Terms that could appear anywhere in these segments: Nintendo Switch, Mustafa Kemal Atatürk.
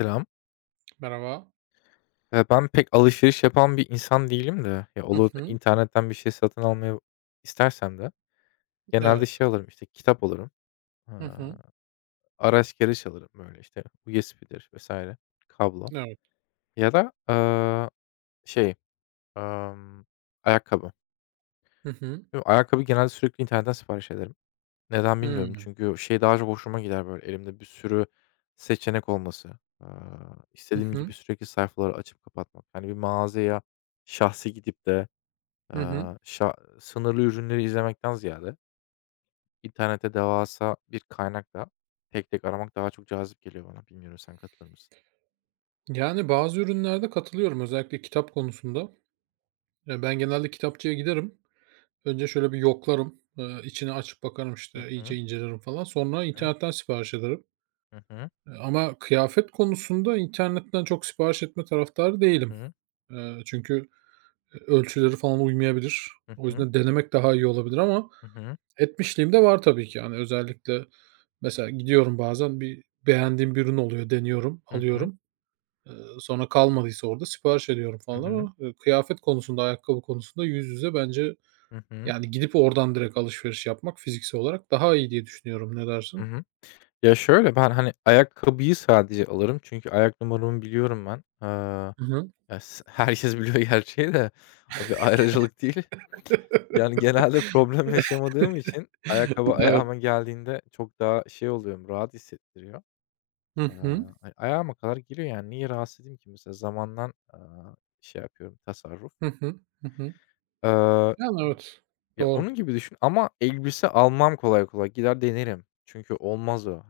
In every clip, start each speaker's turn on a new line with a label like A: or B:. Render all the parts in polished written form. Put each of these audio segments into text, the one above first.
A: Selam.
B: Merhaba.
A: Ben pek alışveriş yapan bir insan değilim de, ya,
B: Hı
A: olur da
B: hı.
A: internetten bir şey satın almayı istersem de genelde
B: Evet.
A: şey alırım, işte, kitap alırım,
B: Hı hı.
A: aaa, araç gereç alırım, böyle, işte, USB'dir vesaire, kablo
B: Evet.
A: ya da, şey, amm, ayakkabı.
B: Hı hı.
A: Değil mi? Ayakkabı genelde sürekli internetten sipariş ederim. Neden bilmiyorum
B: Hımm.
A: çünkü şey daha çok hoşuma gider, böyle, elimde bir sürü seçenek olması,
B: Hı
A: istediğim gibi
B: hı.
A: sürekli sayfaları açıp kapatmak. Hani, bir mağazaya şahsi gidip de
B: Hı hı.
A: Şa sınırlı ürünleri izlemekten ziyade internette devasa bir kaynakla tek tek aramak daha çok cazip geliyor bana. Bilmiyorum sen katılır mısın?
B: Yani, bazı ürünlerde katılıyorum, özellikle kitap konusunda. Ya, ben genelde kitapçıya giderim. Önce şöyle bir yoklarım, içini açıp bakarım,
A: Hı
B: işte, iyice
A: hı.
B: incelerim falan. Sonra
A: Hı.
B: internetten sipariş ederim.
A: Hı hı.
B: Ama kıyafet konusunda internetten çok sipariş etme taraftarı
A: Hı
B: değilim.
A: hı.
B: Eee, çünkü, Ölçüleri falan uymayabilir.
A: Hı
B: O
A: hı.
B: yüzden denemek daha iyi olabilir, ama
A: Hı hı.
B: etmişliğim de var tabii ki. Yani özellikle mesela gidiyorum, bazen bir beğendiğim bir ürün oluyor, deniyorum,
A: Hı hı.
B: alıyorum. Eee, Sonra kalmadıysa orada sipariş ediyorum
A: Hı
B: falan,
A: hı.
B: ama, kıyafet konusunda, ayakkabı konusunda yüz yüze bence,
A: Hı hı.
B: yani, gidip oradan direkt alışveriş yapmak fiziksel olarak daha iyi diye düşünüyorum. Ne
A: Hı
B: dersin?
A: hı. Ya, şöyle, ben, hani, ayakkabıyı sadece alırım çünkü ayak numaramı biliyorum ben.
B: Hı hı.
A: Ya, herkes biliyor gerçi de o bir ayrıcalık değil. Yani, genelde problem yaşamadığım için ayakkabı
B: Evet.
A: ayağıma geldiğinde çok daha şey oluyorum, rahat hissettiriyor.
B: Hı hı.
A: Ayağıma kadar geliyor yani. Niye rahatsız edeyim ki mesela? Zamandan, şey yapıyorum, tasarruf.
B: Hı hı. Hı hı.
A: Aaa,
B: Yani, evet.
A: ya, onun
B: Doğru.
A: gibi düşün ama elbise almam kolay kolay. Gider denerim. Çünkü olmaz o.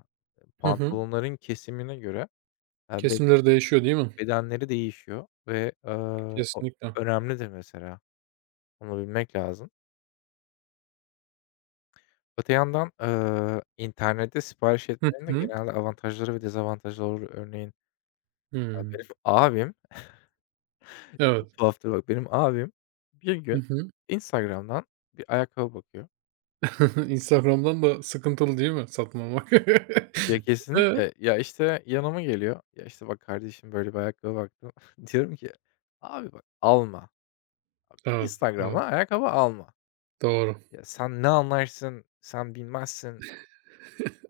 B: Hı hı.
A: Pantolonların kesimine göre, be
B: Kesimleri değişiyor, değil mi?
A: bedenleri değişiyor ve, o
B: Kesinlikle.
A: önemlidir mesela. Onu bilmek lazım. Öte yandan, internette sipariş
B: Hı
A: etmenin de
B: hı.
A: genelde avantajları ve dezavantajları olur. Örneğin, ya,
B: Hımm.
A: benim abim
B: Evet.
A: çok tuhaftır bak, benim abim bir
B: Hı
A: gün
B: hı.
A: Instagram'dan bir ayakkabı bakıyor.
B: Instagram'dan da sıkıntılı değil mi satmamak?
A: Ya
B: Eee,
A: kesinlikle ya, işte, yanıma geliyor. "Ya, işte, bak kardeşim böyle bir ayakkabı baktım." Diyorum ki, "Abi bak alma.
B: evet, evet,
A: Instagram'dan ayakkabı alma.
B: doğru.
A: Ya, sen ne anlarsın? Sen bilmezsin."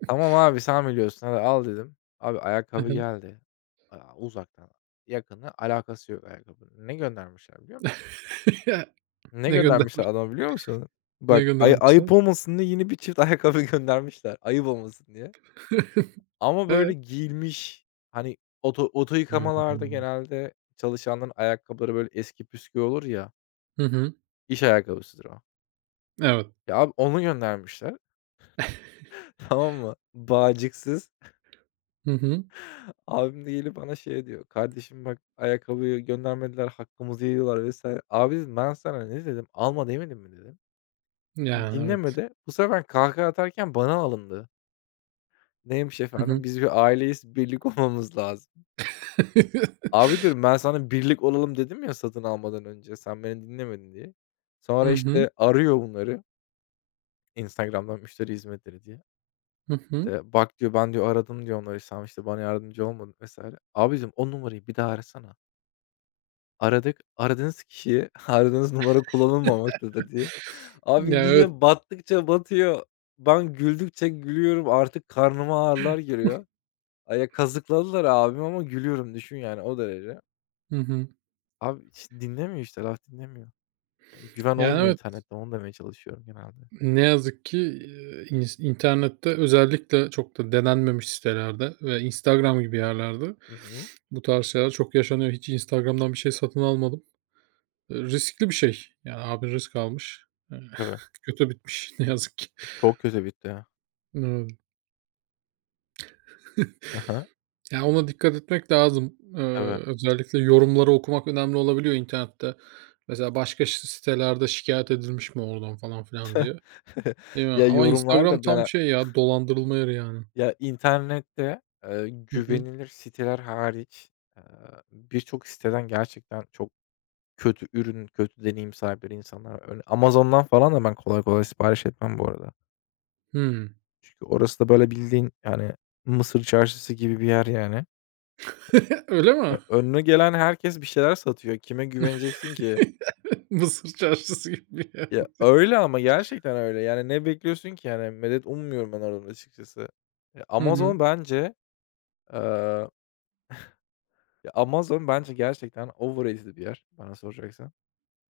A: "Tamam abi sen biliyorsun hadi al." dedim. Abi
B: Hı
A: ayakkabı
B: hı.
A: geldi. Uzaktan yakını alakası yok ayakkabının. Ne göndermişler biliyor musun?
B: Ya,
A: Ne
B: ne gönder
A: göndermişler adama biliyor musun?
B: ne
A: Bak,
B: göndermişler?
A: ayıp olmasın diye yeni bir çift ayakkabı göndermişler, ayıp olmasın diye. Ama böyle
B: Evet.
A: giyilmiş, hani oto
B: Hı hı.
A: yıkamalarda genelde çalışanların ayakkabıları böyle eski püskü olur ya,
B: Hı hı.
A: iş ayakkabısıdır o.
B: Evet.
A: Ya abi onu göndermişler, tamam mı? Bağcıksız.
B: Hı hı.
A: Abim de gelip bana şey diyor, "Kardeşim bak ayakkabıyı göndermediler, hakkımızı yiyorlar." vesaire. Abi dedim, "Ben sana ne dedim? Alma demedim mi?" dedim.
B: Yani, evet.
A: Dinlemedi. Bu sefer kahkaha atarken bana alındı. Neymiş
B: Hı hı.
A: efendim? "Biz bir aileyiz, birlik olmamız lazım." Abi diyorum, "Ben sana birlik olalım dedim ya satın almadan önce, sen beni dinlemedin." diye.
B: Hı
A: Sonra,
B: hı.
A: işte, arıyor bunları Instagram'dan müşteri hizmetleri diye.
B: Hı hı.
A: İşte, "Bak," diyor, "ben," diyor, "aradım," diyor, "onları, sen, işte, bana yardımcı olmadın." vs. Abicim, "O numarayı bir daha arasana." Aradık, "Aradığınız kişiye aradığınız numara kullanılmamaktadır." diye. Abi
B: Ya, evet.
A: yine battıkça batıyor. Ben güldükçe gülüyorum, artık karnıma ağrılar giriyor. Kazıkladılar abimi ama gülüyorum düşün yani o derece.
B: Hı hı.
A: Abi hiç dinlemiyor işte laf dinlemiyor. Yani güven
B: Yani,
A: olmuyor
B: evet,
A: internette onu demeye çalışıyorum genelde.
B: ne yazık ki, internette, özellikle çok da denenmemiş sitelerde ve Instagram gibi yerlerde
A: Hı hı.
B: bu tarz şeyler çok yaşanıyor. Hiç Instagram'dan bir şey satın almadım. Riskli bir şey. Yani abin risk almış. Eee,
A: Tabii.
B: Kötü bitmiş ne yazık ki.
A: Çok kötü bitti ya.
B: Iıı,
A: Hı hı.
B: Ya, ona dikkat etmek lazım.
A: Tabii.
B: Özellikle yorumları okumak önemli olabiliyor internette. Mesela başka sitelerde şikâyet edilmiş mi oradan falan filan diye, değil mi?
A: Ya,
B: Ama
A: yorumlar
B: Instagram
A: da
B: tam
A: ben,
B: şey ya, dolandırılma yeri yani.
A: ya, internette,
B: Hı hı.
A: güvenilir siteler hariç, eee, birçok siteden gerçekten çok kötü ürün, kötü deneyim sahipleri insanlar var. Amazon'dan falan da ben kolay kolay sipariş etmem bu arada.
B: Hımm.
A: Çünkü orası da böyle bildiğin yani Mısır çarşısı gibi bir yer yani.
B: Öyle
A: E,
B: mi?
A: önüne gelen herkes bir şeyler satıyor. Kime güveneceksin ki?
B: Mısır çarşısı gibi bir yer.
A: Ya, öyle ama gerçekten öyle. Yani, ne bekliyorsun ki? Yani, medet ummuyorum ben oradan açıkçası. Ya,
B: Hı hı.
A: Amazon bence, eee, ya, Amazon bence gerçekten overrated bir yer bana soracaksan.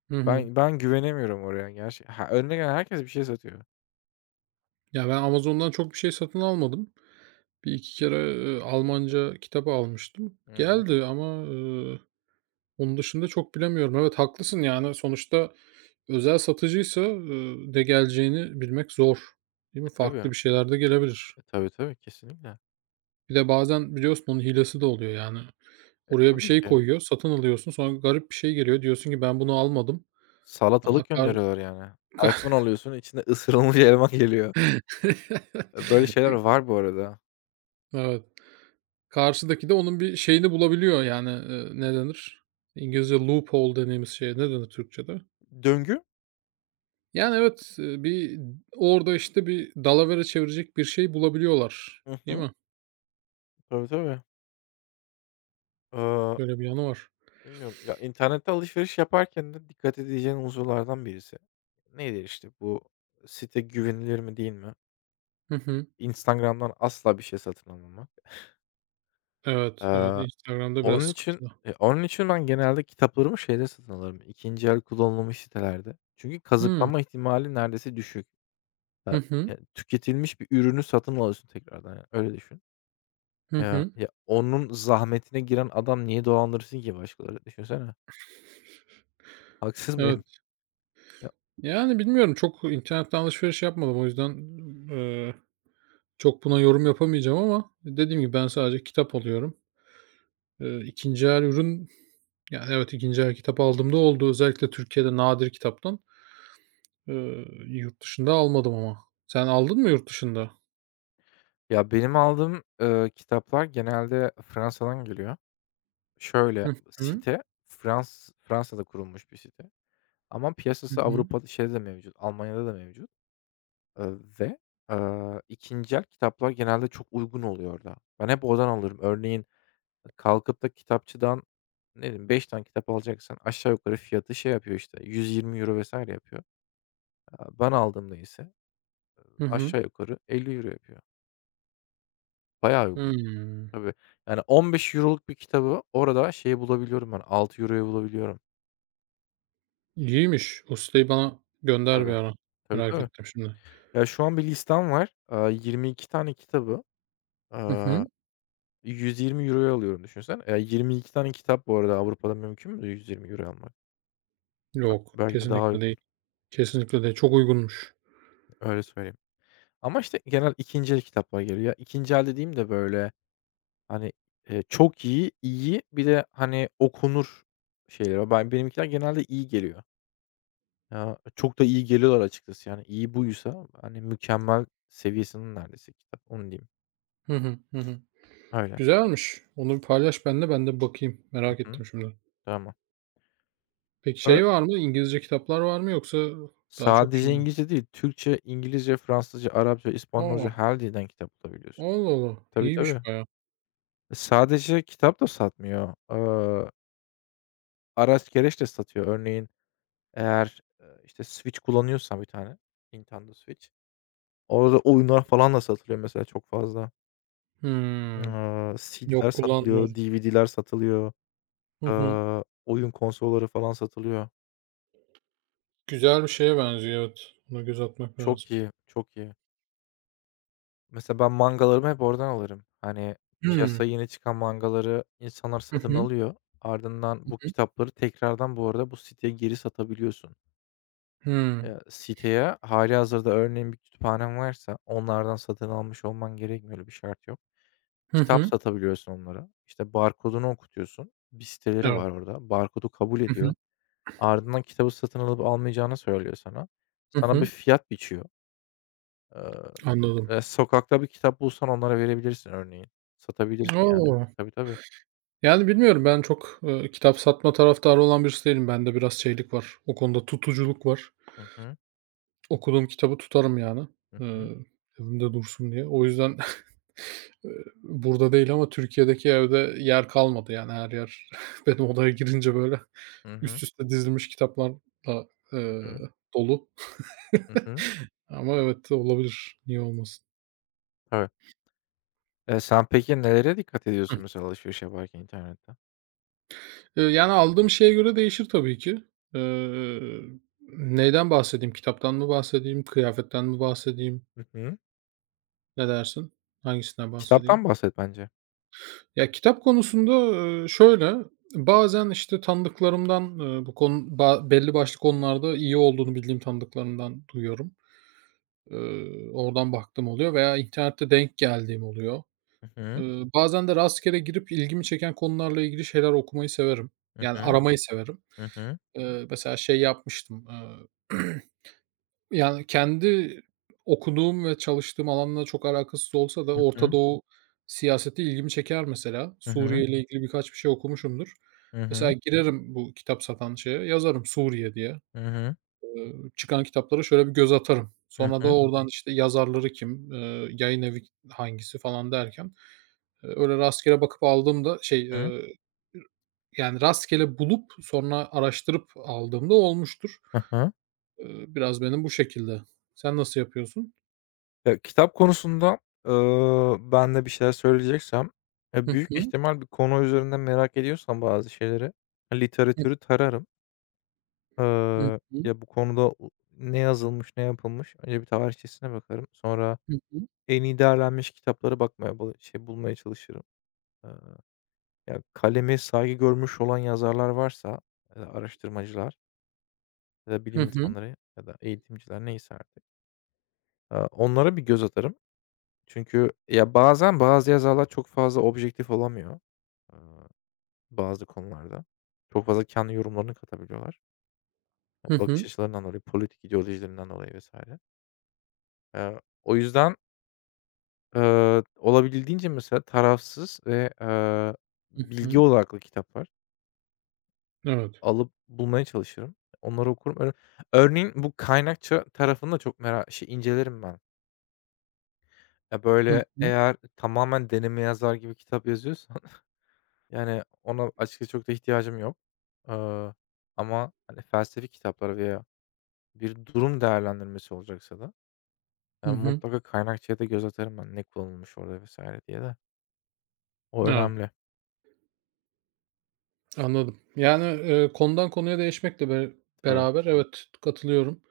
B: Hı hı.
A: Ben güvenemiyorum oraya gerçek. Ha, önüne gelen herkes bir şey satıyor.
B: Ya, ben Amazon'dan çok bir şey satın almadım. Bir iki kere, Almanca kitabı almıştım.
A: Hı hı.
B: Geldi ama, onun dışında çok bilemiyorum. Evet, haklısın, yani, sonuçta özel satıcıysa, ne geleceğini bilmek zor, değil
A: E,
B: mi? Farklı
A: tabii.
B: bir şeyler de gelebilir.
A: E, tabii, tabii, kesinlikle.
B: Bir de bazen biliyorsun onun hilesi de oluyor, yani. Oraya bir
A: Tabii
B: şey
A: ki.
B: koyuyor, satın alıyorsun, sonra garip bir şey geliyor. Diyorsun ki ben bunu almadım
A: Salatalık
B: ama
A: gönderiyorlar yani. iPhone alıyorsun, içinde ısırılmış elma geliyor. E, böyle şeyler var bu arada.
B: Evet. Karşıdaki de onun bir şeyini bulabiliyor, yani, ne denir? İngilizce loophole dediğimiz şeye ne denir Türkçe'de?
A: Döngü.
B: Yani, evet, bir orada, işte, bir dalavera çevirecek bir şey bulabiliyorlar,
A: Hı
B: değil
A: hı.
B: mi?
A: Tabii, tabii. Iıı,
B: Böyle bir yanı var.
A: bilmiyorum. Ya, internette alışveriş yaparken de dikkat edeceğin unsurlardan birisi. Nedir, işte, bu site güvenilir mi, değil mi?
B: Hı hı.
A: Instagram'dan asla bir şey satın almamak.
B: Evet, evet,
A: Eee,
B: Instagram'da biraz
A: onun için,
B: sıkıntılı.
A: onun için ben genelde kitaplarımı şeyde satın alırım, 2'nci el kullanılmış sitelerde. Çünkü
B: Hımm.
A: kazıklanma ihtimali neredeyse düşük.
B: Hı hı.
A: Ya, tüketilmiş bir ürünü satın alıyorsun tekrardan, yani, öyle düşün.
B: Hı
A: Ya
B: hı.
A: ya, onun zahmetine giren adam niye dolandırsın ki başkaları? Düşünsene. Haksız mıyım?
B: Evet.
A: Ya
B: Yani, bilmiyorum, çok internetten alışveriş yapmadım. O yüzden, eee, çok buna yorum yapamayacağım, ama dediğim gibi ben sadece kitap alıyorum. 2'nci el ürün. Yani, evet, 2'nci el kitap aldığımda oldu. Özellikle Türkiye'de nadir kitaptan. Yurt dışında almadım ama. Sen aldın mı yurt dışında?
A: Ya, benim aldığım, kitaplar genelde Fransa'dan geliyor. Şöyle,
B: Hı hı.
A: site Fransa'da kurulmuş bir site ama
B: Hı
A: piyasası
B: hı.
A: Avrupa'da şeyde de mevcut, Almanya'da da mevcut. Eee, ve, 2'nci el kitaplar genelde çok uygun oluyor orada. Ben hep oradan alırım. Örneğin e, kalkıp da kitapçıdan, ne bileyim, beş tane kitap alacaksan aşağı yukarı fiyatı şey yapıyor, işte, 120 euro vesaire yapıyor. Ben aldığımda ise
B: Hı hı.
A: aşağı yukarı 50 euro yapıyor. Bayağı uygun.
B: Hımm.
A: Tabii. Yani €15'luk bir kitabı orada şeye bulabiliyorum ben, €6'ya bulabiliyorum.
B: İyiymiş. Ustayı bana gönder bir
A: Tabii.
B: ara.
A: Tabii,
B: Merak
A: tabii.
B: ettim şimdi.
A: Ya, şu an bir listem var. 22 tane kitabı,
B: Hı hı.
A: €120 alıyorum düşünsen. 22 tane kitap bu arada Avrupa'da mümkün mü €120 almak? Hat
B: Yok,
A: belki de daha
B: kesinlikle
A: uygun.
B: değil. Kesinlikle değil. Çok uygunmuş.
A: Öyle söyleyeyim. Ama işte genel 2'nci el kitaplar geliyor. 2'nci el dediğim de böyle, hani, çok iyi, iyi bir de, hani, okunur şeyler var. Benimkiler genelde iyi geliyor. Ya, çok da iyi geliyorlar açıkçası. Yani iyi buysa, hani, mükemmel seviyesinin neredeyse kitap. Onu diyeyim.
B: Hı hı. Hı hı.
A: Öyle.
B: Güzelmiş. Onu bir paylaş benimle, ben de bir bakayım.
A: Hı
B: Merak
A: hı.
B: ettim şimdi.
A: Tamam.
B: Peki şey var mı? İngilizce kitaplar var mı yoksa daha çok şey
A: Sadece
B: mi?
A: İngilizce değil, Türkçe, İngilizce, Fransızca, Arapça, İspanyolca
B: A!
A: her dilden kitap bulabiliyorsun.
B: Allah Allah.
A: Tabii, tabii.
B: İyiymiş bayağı.
A: E, sadece kitap da satmıyor. Araç gereç de satıyor. Örneğin eğer, işte, Switch kullanıyorsan bir tane, Nintendo Switch, orada oyunlar falan da satılıyor mesela çok fazla.
B: Hımm.
A: CD'ler
B: Yok,
A: satılıyor,
B: kullanmıyorum.
A: DVD'ler satılıyor,
B: Hı hı.
A: oyun konsolları falan satılıyor.
B: Güzel bir şeye benziyor, evet. Buna göz atmak
A: Çok
B: lazım.
A: iyi, çok iyi. Mesela ben mangalarımı hep oradan alırım. Hani,
B: Hımm.
A: piyasaya yeni çıkan mangaları insanlar
B: Hı
A: satın
B: hı.
A: alıyor. Ardından
B: Hı
A: bu
B: hı.
A: kitapları tekrardan bu arada bu siteye geri satabiliyorsun.
B: Hımm.
A: Siteye hâlihazırda örneğin bir kütüphanen varsa onlardan satın almış olman gerekmiyor, öyle bir şart yok.
B: Hı
A: Kitap
B: hı.
A: satabiliyorsun onlara. İşte, barkodunu okutuyorsun. Bir siteleri
B: Evet.
A: var orada. Barkodu kabul
B: Hı hı.
A: ediyor. Ardından kitabı satın alıp almayacağını söylüyor sana.
B: Hı
A: Sana bir
B: hı.
A: fiyat biçiyor. Eee
B: Anladım.
A: Sokakta bir kitap bulsan onlara verebilirsin örneğin. Satabilirsin yani.
B: O!
A: Tabii, tabii.
B: Yani bilmiyorum, ben çok, kitap satma taraftarı olan birisi değilim. Bende biraz şeylik var. O konuda tutuculuk var.
A: Hı hı.
B: Okuduğum kitabı tutarım yani,
A: Hı
B: eee,
A: hı.
B: evimde dursun diye. O yüzden, eee, burada değil ama Türkiye'deki evde yer kalmadı yani, her yer benim odaya girince böyle
A: Hı hı.
B: üst üste dizilmiş kitaplarla, eee,
A: Hı hı.
B: dolu.
A: Hı hı.
B: Ama evet, olabilir. Niye olmasın?
A: Tabii. Sen peki nelere dikkat ediyorsun mesela alışveriş yaparken internette?
B: Yani aldığım şeye göre değişir tabii ki. Eee, Neyden bahsedeyim? Kitaptan mı bahsedeyim? Kıyafetten mi bahsedeyim?
A: Hı hı.
B: Ne dersin? Hangisinden
A: Kitaptan
B: bahsedeyim?
A: bahset bence.
B: Ya, kitap konusunda, şöyle, bazen, işte, tanıdıklarımdan, bu konu ba belli başlı konularda iyi olduğunu bildiğim tanıdıklarımdan duyuyorum. Oradan baktığım oluyor veya internette denk geldiğim oluyor.
A: Hı
B: Eee,
A: hı.
B: Bazen de rastgele girip ilgimi çeken konularla ilgili şeyler okumayı severim.
A: Hı
B: Yani
A: hı.
B: aramayı severim.
A: Hı hı.
B: Mesela şey yapmıştım, yani, kendi okuduğum ve çalıştığım alanla çok alakasız olsa da
A: Hı
B: Orta
A: hı.
B: Doğu siyaseti ilgimi çeker mesela.
A: Hı
B: Suriye
A: hı.
B: ile ilgili birkaç bir şey okumuşumdur.
A: Hı
B: Mesela
A: hı.
B: girerim bu kitap satan şeye, yazarım Suriye diye.
A: Hı hı.
B: Çıkan kitaplara şöyle bir göz atarım.
A: Hı
B: Sonra da
A: hı.
B: oradan, işte, yazarları kim, yayın evi hangisi falan derken, öyle rastgele bakıp aldığımda şey,
A: Hı.
B: yani, rastgele bulup sonra araştırıp aldığımda olmuştur.
A: Hı hı. Hı.
B: Biraz benim bu şekilde. Sen nasıl yapıyorsun?
A: Ya, kitap konusunda, ben de bir şeyler söyleyeceksem, ya,
B: Hı
A: büyük
B: hı.
A: ihtimal bir konu üzerinde merak ediyorsam bazı şeyleri, literatürü tararım.
B: Hı hı.
A: Ya, bu konuda ne yazılmış, ne yapılmış? Önce bir tarihçesine bakarım. Sonra
B: Hı hı.
A: en iyi değerlenmiş kitaplara bulmaya çalışırım. Eee, ya, kaleme saygı görmüş olan yazarlar varsa ya da araştırmacılar ya da
B: Hı
A: bilim
B: hı.
A: insanları ya da eğitimciler neyse artık, onlara bir göz atarım. Çünkü ya, bazen bazı yazarlar çok fazla objektif olamıyor, eee, bazı konularda. Çok fazla kendi yorumlarını katabiliyorlar.
B: Hı
A: Bakış
B: hı.
A: açılarından dolayı, politik ideolojilerinden dolayı vesaire. O yüzden, olabildiğince mesela tarafsız ve,
B: Hı
A: bilgi
B: hı.
A: odaklı kitaplar
B: Evet.
A: alıp bulmaya çalışırım. Onları okurum. Öyle örneğin bu kaynakça tarafını da çok incelerim ben. Ya,
B: Hı
A: böyle,
B: hı.
A: eğer tamamen deneme yazar gibi kitap yazıyorsan yani ona açıkçası çok da ihtiyacım yok. Eee, ama, hani, felsefi kitaplar veya bir durum değerlendirmesi olacaksa da,
B: Hı hı.
A: mutlaka kaynakçaya da göz atarım ben ne kullanılmış orada vesaire diye de. O
B: Evet,
A: önemli.
B: anladım. Yani, konudan konuya değişmekle
A: Tabii.
B: beraber evet, katılıyorum.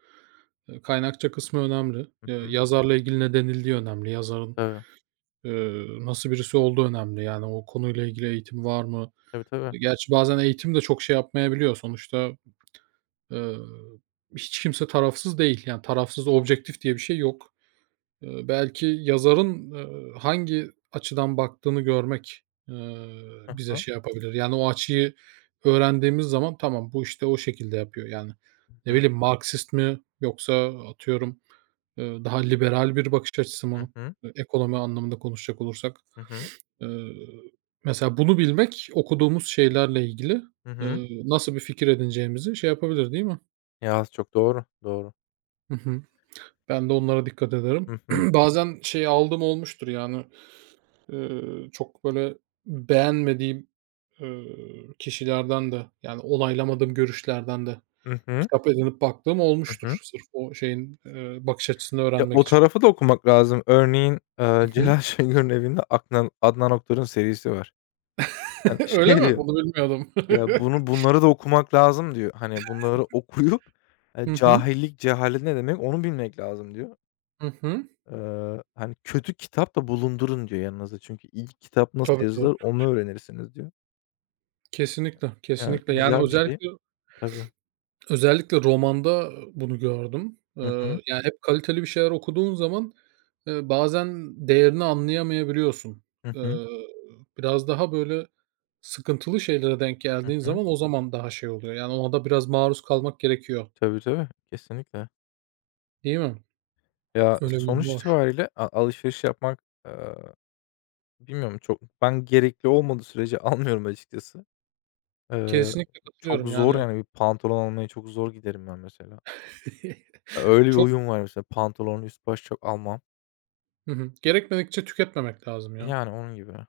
B: Kaynakça kısmı önemli.
A: Hı hı.
B: Yazarla ilgili ne denildiği önemli. Yazarın,
A: Tabii.
B: nasıl birisi olduğu önemli. Yani o konuyla ilgili eğitim var mı?
A: Tabii, tabii.
B: E, gerçi bazen eğitim de çok şey yapmayabiliyor. Sonuçta, eee, hiç kimse tarafsız değil. Yani tarafsız objektif diye bir şey yok. Belki yazarın, hangi açıdan baktığını görmek,
A: Hı
B: bize
A: hı.
B: şey yapabilir. Yani, o açıyı öğrendiğimiz zaman tamam, bu işte o şekilde yapıyor. Yani,
A: Hı
B: ne
A: hı.
B: bileyim, Marksist mi yoksa atıyorum, daha liberal bir bakış açısı
A: Hı
B: mı?
A: hı.
B: Ekonomi anlamında konuşacak olursak.
A: Hı hı.
B: Eee, Mesela bunu bilmek okuduğumuz şeylerle ilgili,
A: Hı hı.
B: nasıl bir fikir edineceğimizi şey yapabilir, değil mi?
A: Ya, az çok doğru, doğru.
B: Hı hı. Ben de onlara dikkat ederim.
A: Hı hı.
B: Bazen şey aldığım olmuştur yani. Çok böyle beğenmediğim, eee, kişilerden de, yani onaylamadığım görüşlerden de
A: Hı hı.
B: kitap edinip baktığım
A: Hı hı.
B: olmuştur. Sırf o şeyin, bakış açısını
A: Ya,
B: öğrenmek
A: o
B: için.
A: tarafı da okumak lazım. Örneğin,
B: Hı hı.
A: Celal Şengör'ün evinde Adnan Oktar'ın serisi var. Yani,
B: Öyle
A: şey
B: mi?
A: diyor,
B: Bunu bilmiyordum.
A: "Ya, bunları da okumak lazım." diyor. Hani, bunları okuyup,
B: Hı hı.
A: cahillik, cehalet ne demek onu bilmek lazım diyor.
B: Hı hı.
A: Hani, "Kötü kitap da bulundurun." diyor yanınızda. Çünkü iyi kitap nasıl
B: Tabii, tabii.
A: yazılır onu öğrenirsiniz diyor.
B: Kesinlikle,
A: Yani,
B: kesinlikle. Yani
A: güzel bir şey.
B: özellikle
A: Tabii.
B: özellikle romanda bunu gördüm.
A: Hı hı.
B: Yani hep kaliteli bir şeyler okuduğun zaman, bazen değerini anlayamayabiliyorsun.
A: Hı hı.
B: Eee, Biraz daha böyle sıkıntılı şeylere denk
A: Hı
B: geldiğin
A: hı.
B: zaman o zaman daha şey oluyor. Yani ona da biraz maruz kalmak gerekiyor,
A: Tabii, tabii. Kesinlikle.
B: değil mi?
A: Ya,
B: Öyle bir durum
A: sonuç
B: var.
A: itibariyle alışveriş yapmak, bilmiyorum çok ben gerekli olmadığı sürece almıyorum açıkçası. Eee,
B: Kesinlikle
A: çok
B: katılıyorum
A: zor
B: yani.
A: yani bir pantolon almaya çok zor giderim ben mesela. Öyle bir
B: Çok
A: huyum var mesela pantolon, üst baş çok almam.
B: hı hı. Gerekmedikçe tüketmemek lazım ya.
A: Yani onun gibi.